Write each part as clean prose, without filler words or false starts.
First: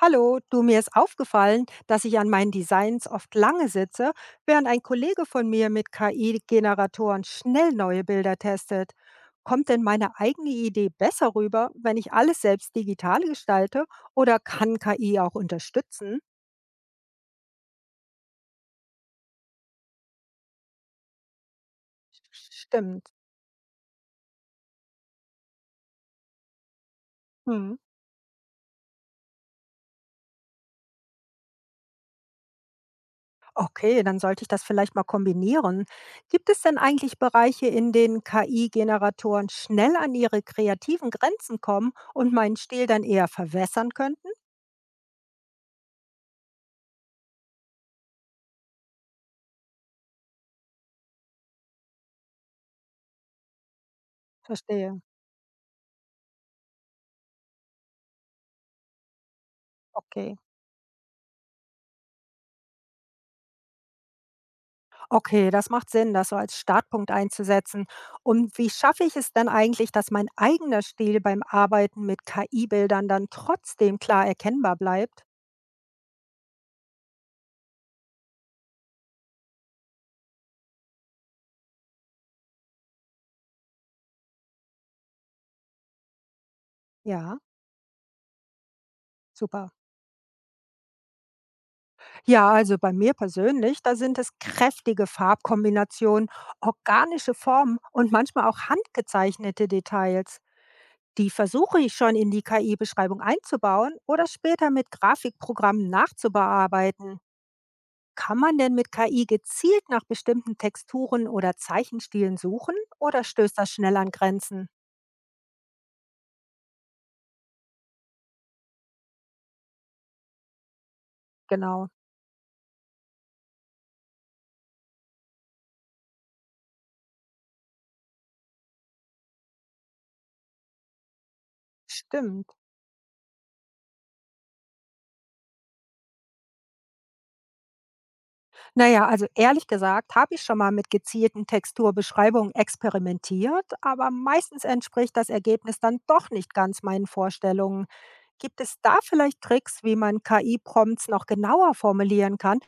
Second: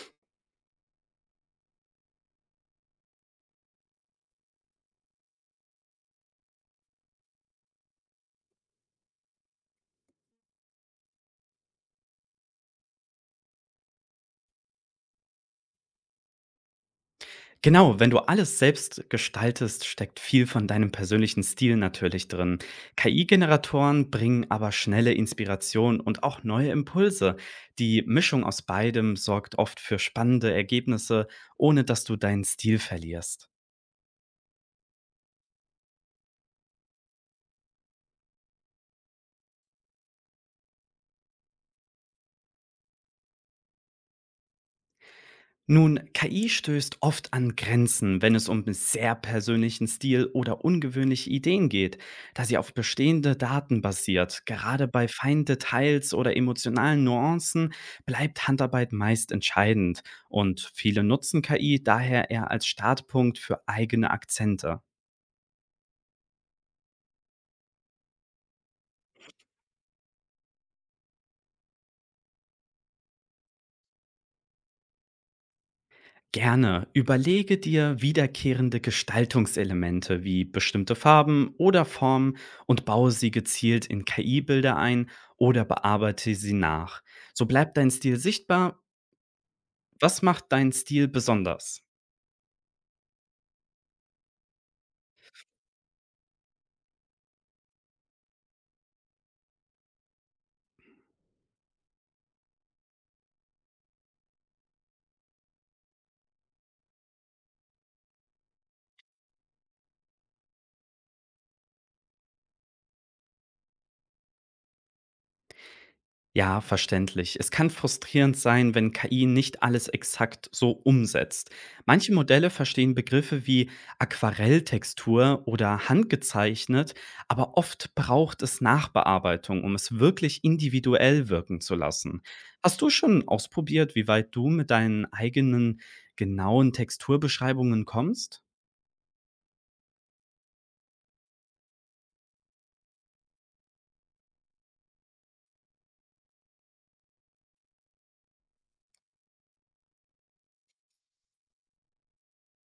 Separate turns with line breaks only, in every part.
Hallo, du, mir ist aufgefallen, dass ich an meinen Designs oft lange sitze, während ein Kollege von mir mit KI-Generatoren schnell neue Bilder testet. Kommt denn meine eigene Idee besser rüber, wenn ich alles selbst digital gestalte oder kann KI auch unterstützen?
Genau, wenn du alles selbst gestaltest, steckt viel von deinem persönlichen Stil natürlich drin.
Stimmt.
KI-Generatoren bringen aber schnelle Inspiration und auch neue Impulse.
Hm.
Die Mischung aus beidem sorgt oft für spannende Ergebnisse, ohne dass du deinen Stil verlierst.
Okay, dann sollte ich das vielleicht mal kombinieren. Gibt es denn eigentlich Bereiche, in denen KI-Generatoren schnell an ihre kreativen Grenzen kommen und meinen Stil dann eher verwässern könnten?
Nun, KI stößt oft an Grenzen, wenn es um sehr persönlichen Stil oder ungewöhnliche Ideen geht, da sie auf bestehende Daten basiert. Gerade
Verstehe.
bei feinen Details oder emotionalen Nuancen bleibt Handarbeit meist entscheidend,
Okay.
und viele nutzen KI daher eher als Startpunkt für eigene Akzente.
Okay, das macht Sinn, das so als Startpunkt einzusetzen. Und wie schaffe ich es denn eigentlich, dass mein eigener Stil beim Arbeiten mit KI-Bildern dann trotzdem klar erkennbar bleibt?
Gerne. Überlege dir wiederkehrende Gestaltungselemente wie bestimmte Farben oder Formen und baue sie gezielt in KI-Bilder ein oder bearbeite sie nach.
Ja,
So bleibt dein Stil sichtbar.
super.
Was macht deinen Stil besonders?
Ja, also bei mir persönlich, da sind es kräftige Farbkombinationen, organische Formen und manchmal auch handgezeichnete Details. Die versuche ich schon in die KI-Beschreibung einzubauen oder später mit Grafikprogrammen nachzubearbeiten. Kann man denn mit KI gezielt nach bestimmten Texturen oder Zeichenstilen suchen oder stößt das schnell an Grenzen?
Ja, verständlich. Es kann frustrierend sein, wenn KI nicht alles exakt so umsetzt.
Genau.
Manche Modelle verstehen Begriffe wie Aquarelltextur oder handgezeichnet, aber oft braucht es Nachbearbeitung, um es wirklich individuell wirken zu lassen.
Stimmt.
Hast du schon ausprobiert, wie weit du mit deinen eigenen genauen Texturbeschreibungen kommst?
Naja, also ehrlich gesagt, habe ich schon mal mit gezielten Texturbeschreibungen experimentiert, aber meistens entspricht das Ergebnis dann doch nicht ganz meinen Vorstellungen. Gibt es da vielleicht Tricks, wie man KI-Prompts noch genauer formulieren kann,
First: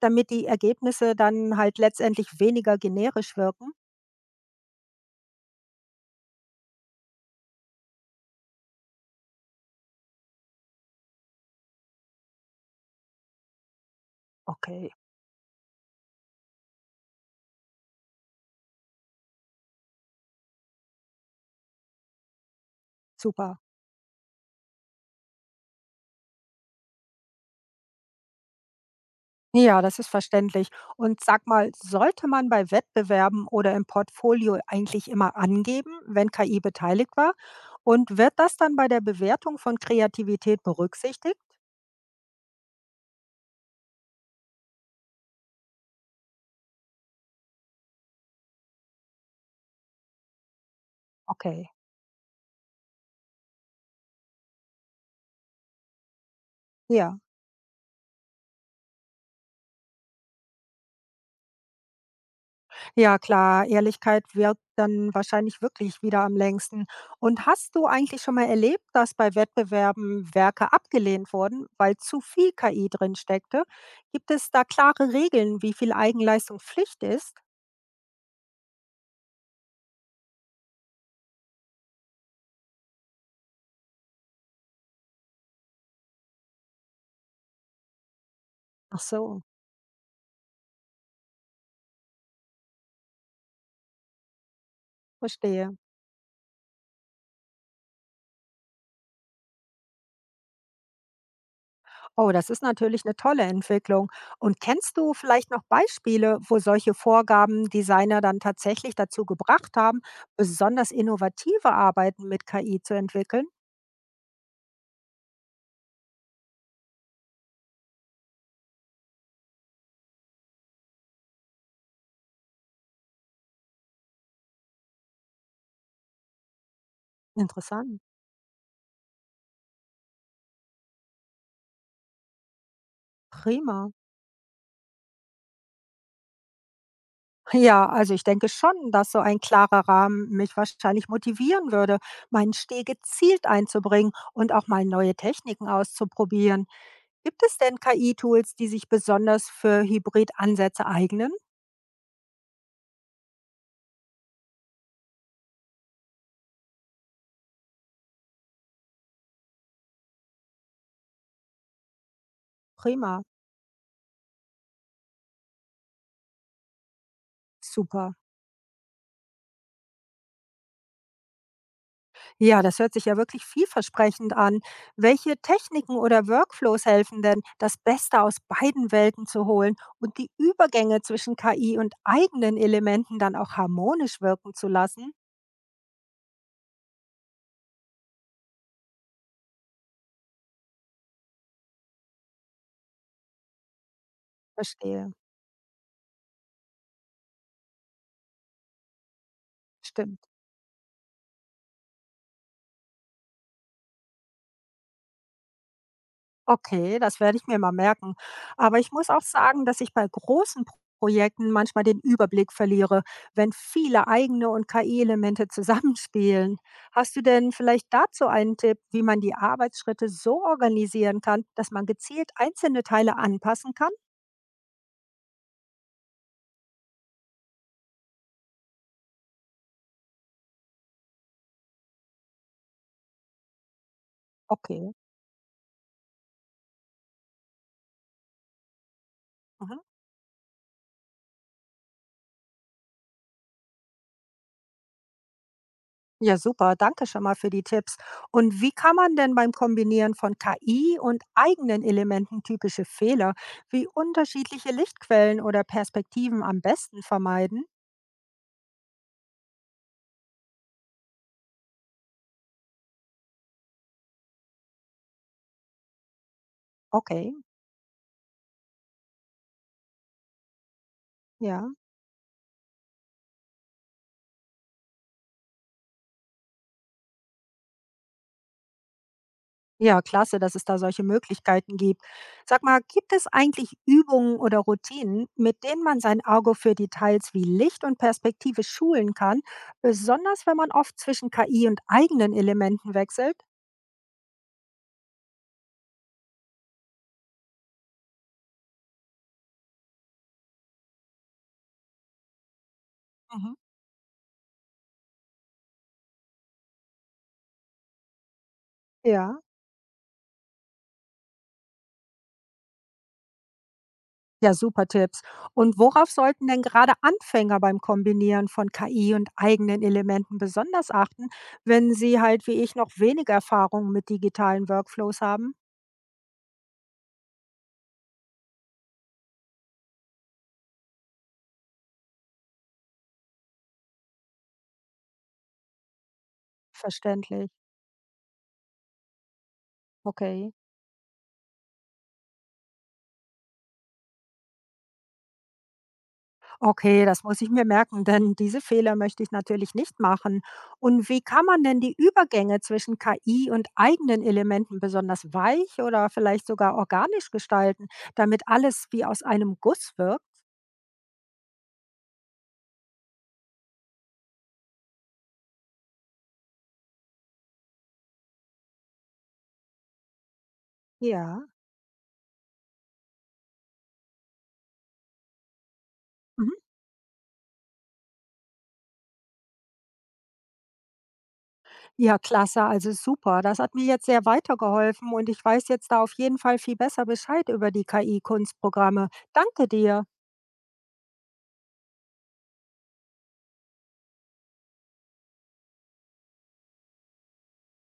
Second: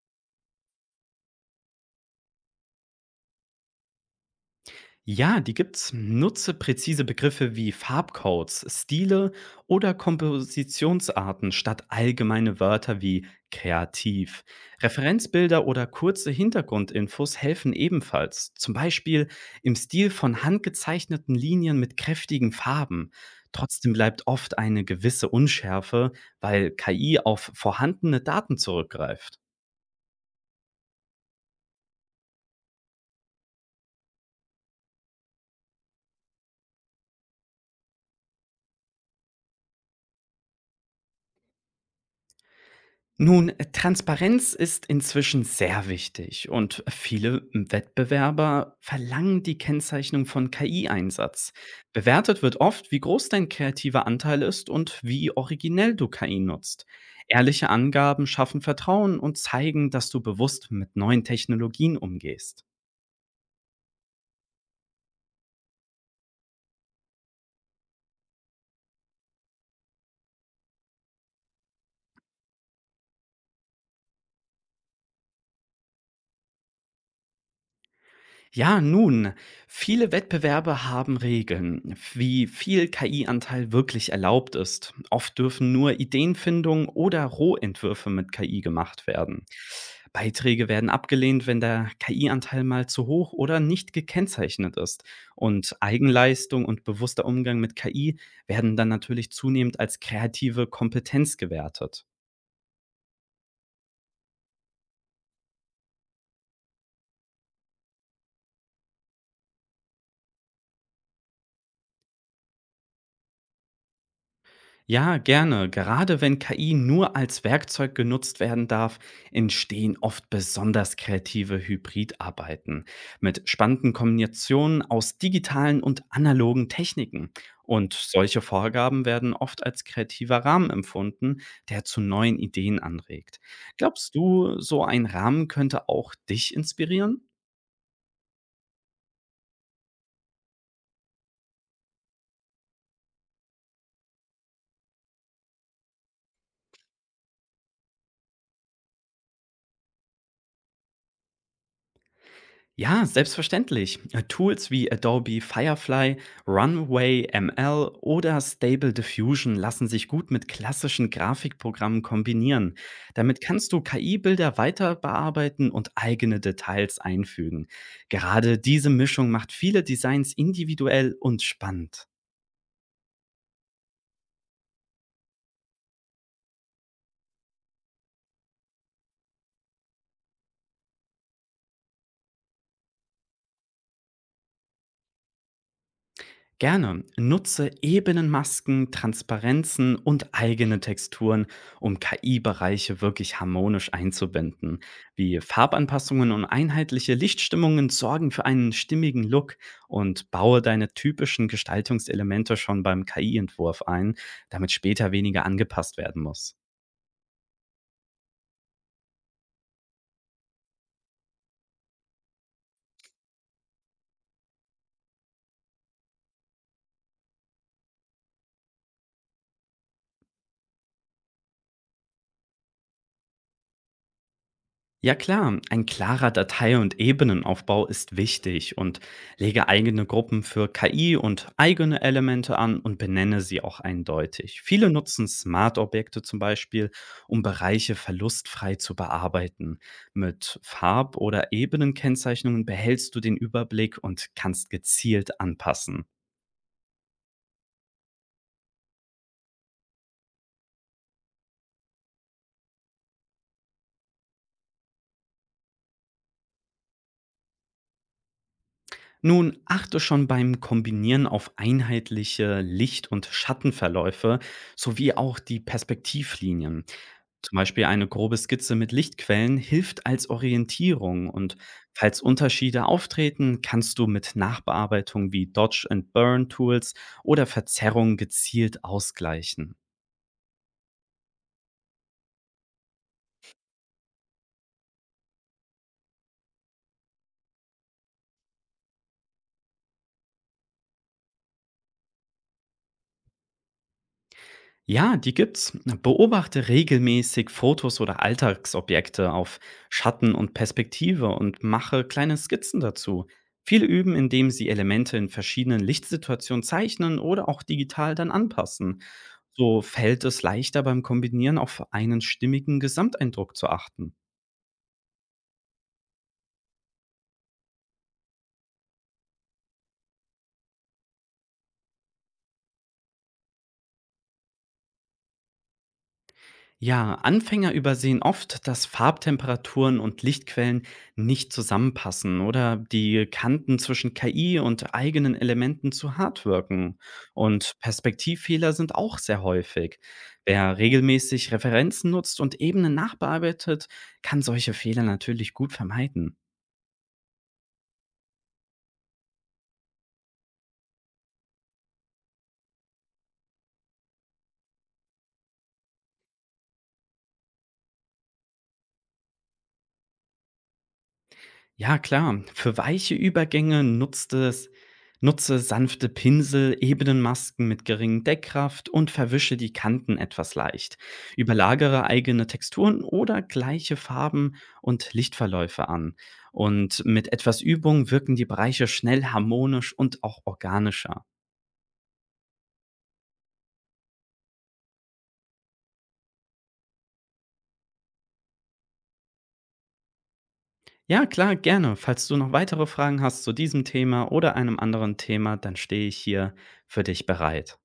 damit die Ergebnisse dann halt letztendlich weniger generisch wirken?
Ja, die gibt's. Nutze präzise Begriffe wie Farbcodes, Stile oder Kompositionsarten statt allgemeine Wörter wie kreativ.
Okay,
Referenzbilder oder kurze Hintergrundinfos helfen ebenfalls, zum Beispiel im Stil von handgezeichneten Linien mit kräftigen Farben.
super.
Trotzdem bleibt oft eine gewisse Unschärfe, weil KI auf vorhandene Daten zurückgreift.
Ja, das ist verständlich. Und sag mal, sollte man bei Wettbewerben oder im Portfolio eigentlich immer angeben, wenn KI beteiligt war? Und wird das dann bei der Bewertung von Kreativität berücksichtigt?
Nun, Transparenz ist inzwischen sehr wichtig, und viele Wettbewerber verlangen die Kennzeichnung von KI-Einsatz.
Okay.
Bewertet wird oft, wie groß dein kreativer Anteil ist und wie originell du KI nutzt.
Ja,
Ehrliche Angaben schaffen Vertrauen und zeigen, dass du bewusst mit neuen Technologien umgehst.
ja klar, Ehrlichkeit wird dann wahrscheinlich wirklich wieder am längsten. Und hast du eigentlich schon mal erlebt, dass bei Wettbewerben Werke abgelehnt wurden, weil zu viel KI drin steckte? Gibt es da klare Regeln, wie viel Eigenleistung Pflicht ist?
Ja, nun, viele Wettbewerbe haben Regeln, wie viel KI-Anteil wirklich erlaubt ist. Oft dürfen nur Ideenfindung oder Rohentwürfe mit KI
Ach
gemacht
so,
werden. Beiträge werden abgelehnt, wenn der KI-Anteil mal zu hoch oder nicht gekennzeichnet ist.
verstehe.
Und Eigenleistung und bewusster Umgang mit KI werden dann natürlich zunehmend als kreative Kompetenz gewertet.
Oh, das ist natürlich eine tolle Entwicklung. Und kennst du vielleicht noch Beispiele, wo solche Vorgaben Designer dann tatsächlich dazu gebracht haben, besonders innovative Arbeiten mit KI zu entwickeln?
Ja, gerne. Gerade wenn KI nur als Werkzeug genutzt werden darf, entstehen oft besonders kreative Hybridarbeiten mit spannenden Kombinationen aus digitalen und analogen Techniken. Und
Interessant,
solche Vorgaben werden oft als kreativer Rahmen empfunden, der zu neuen Ideen anregt.
prima.
Glaubst du, so ein Rahmen könnte auch dich inspirieren?
Ja, also ich denke schon, dass so ein klarer Rahmen mich wahrscheinlich motivieren würde, meinen Stil gezielt einzubringen und auch mal neue Techniken auszuprobieren. Gibt es denn KI-Tools, die sich besonders für Hybrid-Ansätze eignen?
Ja, selbstverständlich. Tools wie Adobe Firefly, Runway ML oder Stable Diffusion lassen sich gut mit klassischen Grafikprogrammen kombinieren.
Prima,
Damit kannst du KI-Bilder weiter bearbeiten und eigene Details einfügen.
super.
Gerade diese Mischung macht viele Designs individuell und spannend.
Ja, das hört sich ja wirklich vielversprechend an. Welche Techniken oder Workflows helfen denn, das Beste aus beiden Welten zu holen und die Übergänge zwischen KI und eigenen Elementen dann auch harmonisch wirken zu lassen?
Gerne. Nutze Ebenenmasken, Transparenzen und eigene Texturen, um KI-Bereiche wirklich harmonisch einzubinden.
Verstehe.
Wie Farbanpassungen und einheitliche Lichtstimmungen sorgen für einen stimmigen Look,
Stimmt.
und baue deine typischen Gestaltungselemente schon beim KI-Entwurf ein, damit später weniger angepasst werden muss.
Okay, das werde ich mir mal merken. Aber ich muss auch sagen, dass ich bei großen Projekten manchmal den Überblick verliere, wenn viele eigene und KI-Elemente zusammenspielen. Hast du denn vielleicht dazu einen Tipp, wie man die Arbeitsschritte so organisieren kann, dass man gezielt einzelne Teile anpassen kann?
Ja klar, ein klarer Datei- und Ebenenaufbau ist wichtig, und lege eigene Gruppen für KI und eigene Elemente an und benenne sie auch eindeutig. Viele
Okay.
nutzen Smart-Objekte zum Beispiel, um Bereiche verlustfrei zu bearbeiten.
Mhm.
Mit Farb- oder Ebenenkennzeichnungen behältst du den Überblick und kannst gezielt anpassen.
Ja, super. Danke schon mal für die Tipps. Und wie kann man denn beim Kombinieren von KI und eigenen Elementen typische Fehler wie unterschiedliche Lichtquellen oder Perspektiven am besten vermeiden?
Nun, achte schon beim Kombinieren auf einheitliche Licht- und Schattenverläufe sowie auch die Perspektivlinien.
Okay,
Zum Beispiel eine grobe Skizze mit Lichtquellen hilft als Orientierung, und
ja.
falls Unterschiede auftreten, kannst du mit Nachbearbeitung wie Dodge and Burn Tools oder Verzerrung gezielt ausgleichen.
Ja, klasse, dass es da solche Möglichkeiten gibt. Sag mal, gibt es eigentlich Übungen oder Routinen, mit denen man sein Auge für Details wie Licht und Perspektive schulen kann, besonders wenn man oft zwischen KI und eigenen Elementen wechselt?
Ja, die gibt's. Beobachte regelmäßig Fotos oder Alltagsobjekte auf Schatten und Perspektive und mache kleine Skizzen dazu.
Mhm.
Viele üben, indem sie Elemente in verschiedenen Lichtsituationen zeichnen oder auch digital dann anpassen.
Ja.
So fällt es leichter, beim Kombinieren auf einen stimmigen Gesamteindruck zu achten.
Ja, super Tipps. Und worauf sollten denn gerade Anfänger beim Kombinieren von KI und eigenen Elementen besonders achten, wenn sie halt wie ich noch wenig Erfahrung mit digitalen Workflows haben?
Ja, Anfänger übersehen oft, dass Farbtemperaturen und Lichtquellen nicht zusammenpassen oder die Kanten zwischen KI und eigenen Elementen zu hart wirken.
Verständlich.
Und Perspektivfehler sind auch sehr häufig.
Okay.
Wer regelmäßig Referenzen nutzt und Ebenen nachbearbeitet, kann solche Fehler natürlich gut vermeiden.
Okay, das muss ich mir merken, denn diese Fehler möchte ich natürlich nicht machen. Und wie kann man denn die Übergänge zwischen KI und eigenen Elementen besonders weich oder vielleicht sogar organisch gestalten, damit alles wie aus einem Guss wirkt?
Ja, klar. Für weiche Übergänge nutze sanfte Pinsel, Ebenenmasken mit geringen Deckkraft, und verwische die Kanten etwas leicht.
Ja.
Überlagere eigene Texturen oder gleiche Farben und Lichtverläufe an. Und mit etwas Übung wirken die Bereiche schnell harmonisch und auch organischer.
Ja, klasse, also super. Das hat mir jetzt sehr weitergeholfen und ich weiß jetzt da auf jeden Fall viel besser Bescheid über die KI-Kunstprogramme. Danke dir.
Ja, klar, gerne. Falls du noch weitere Fragen hast zu diesem Thema oder einem anderen Thema, dann stehe ich hier für dich bereit.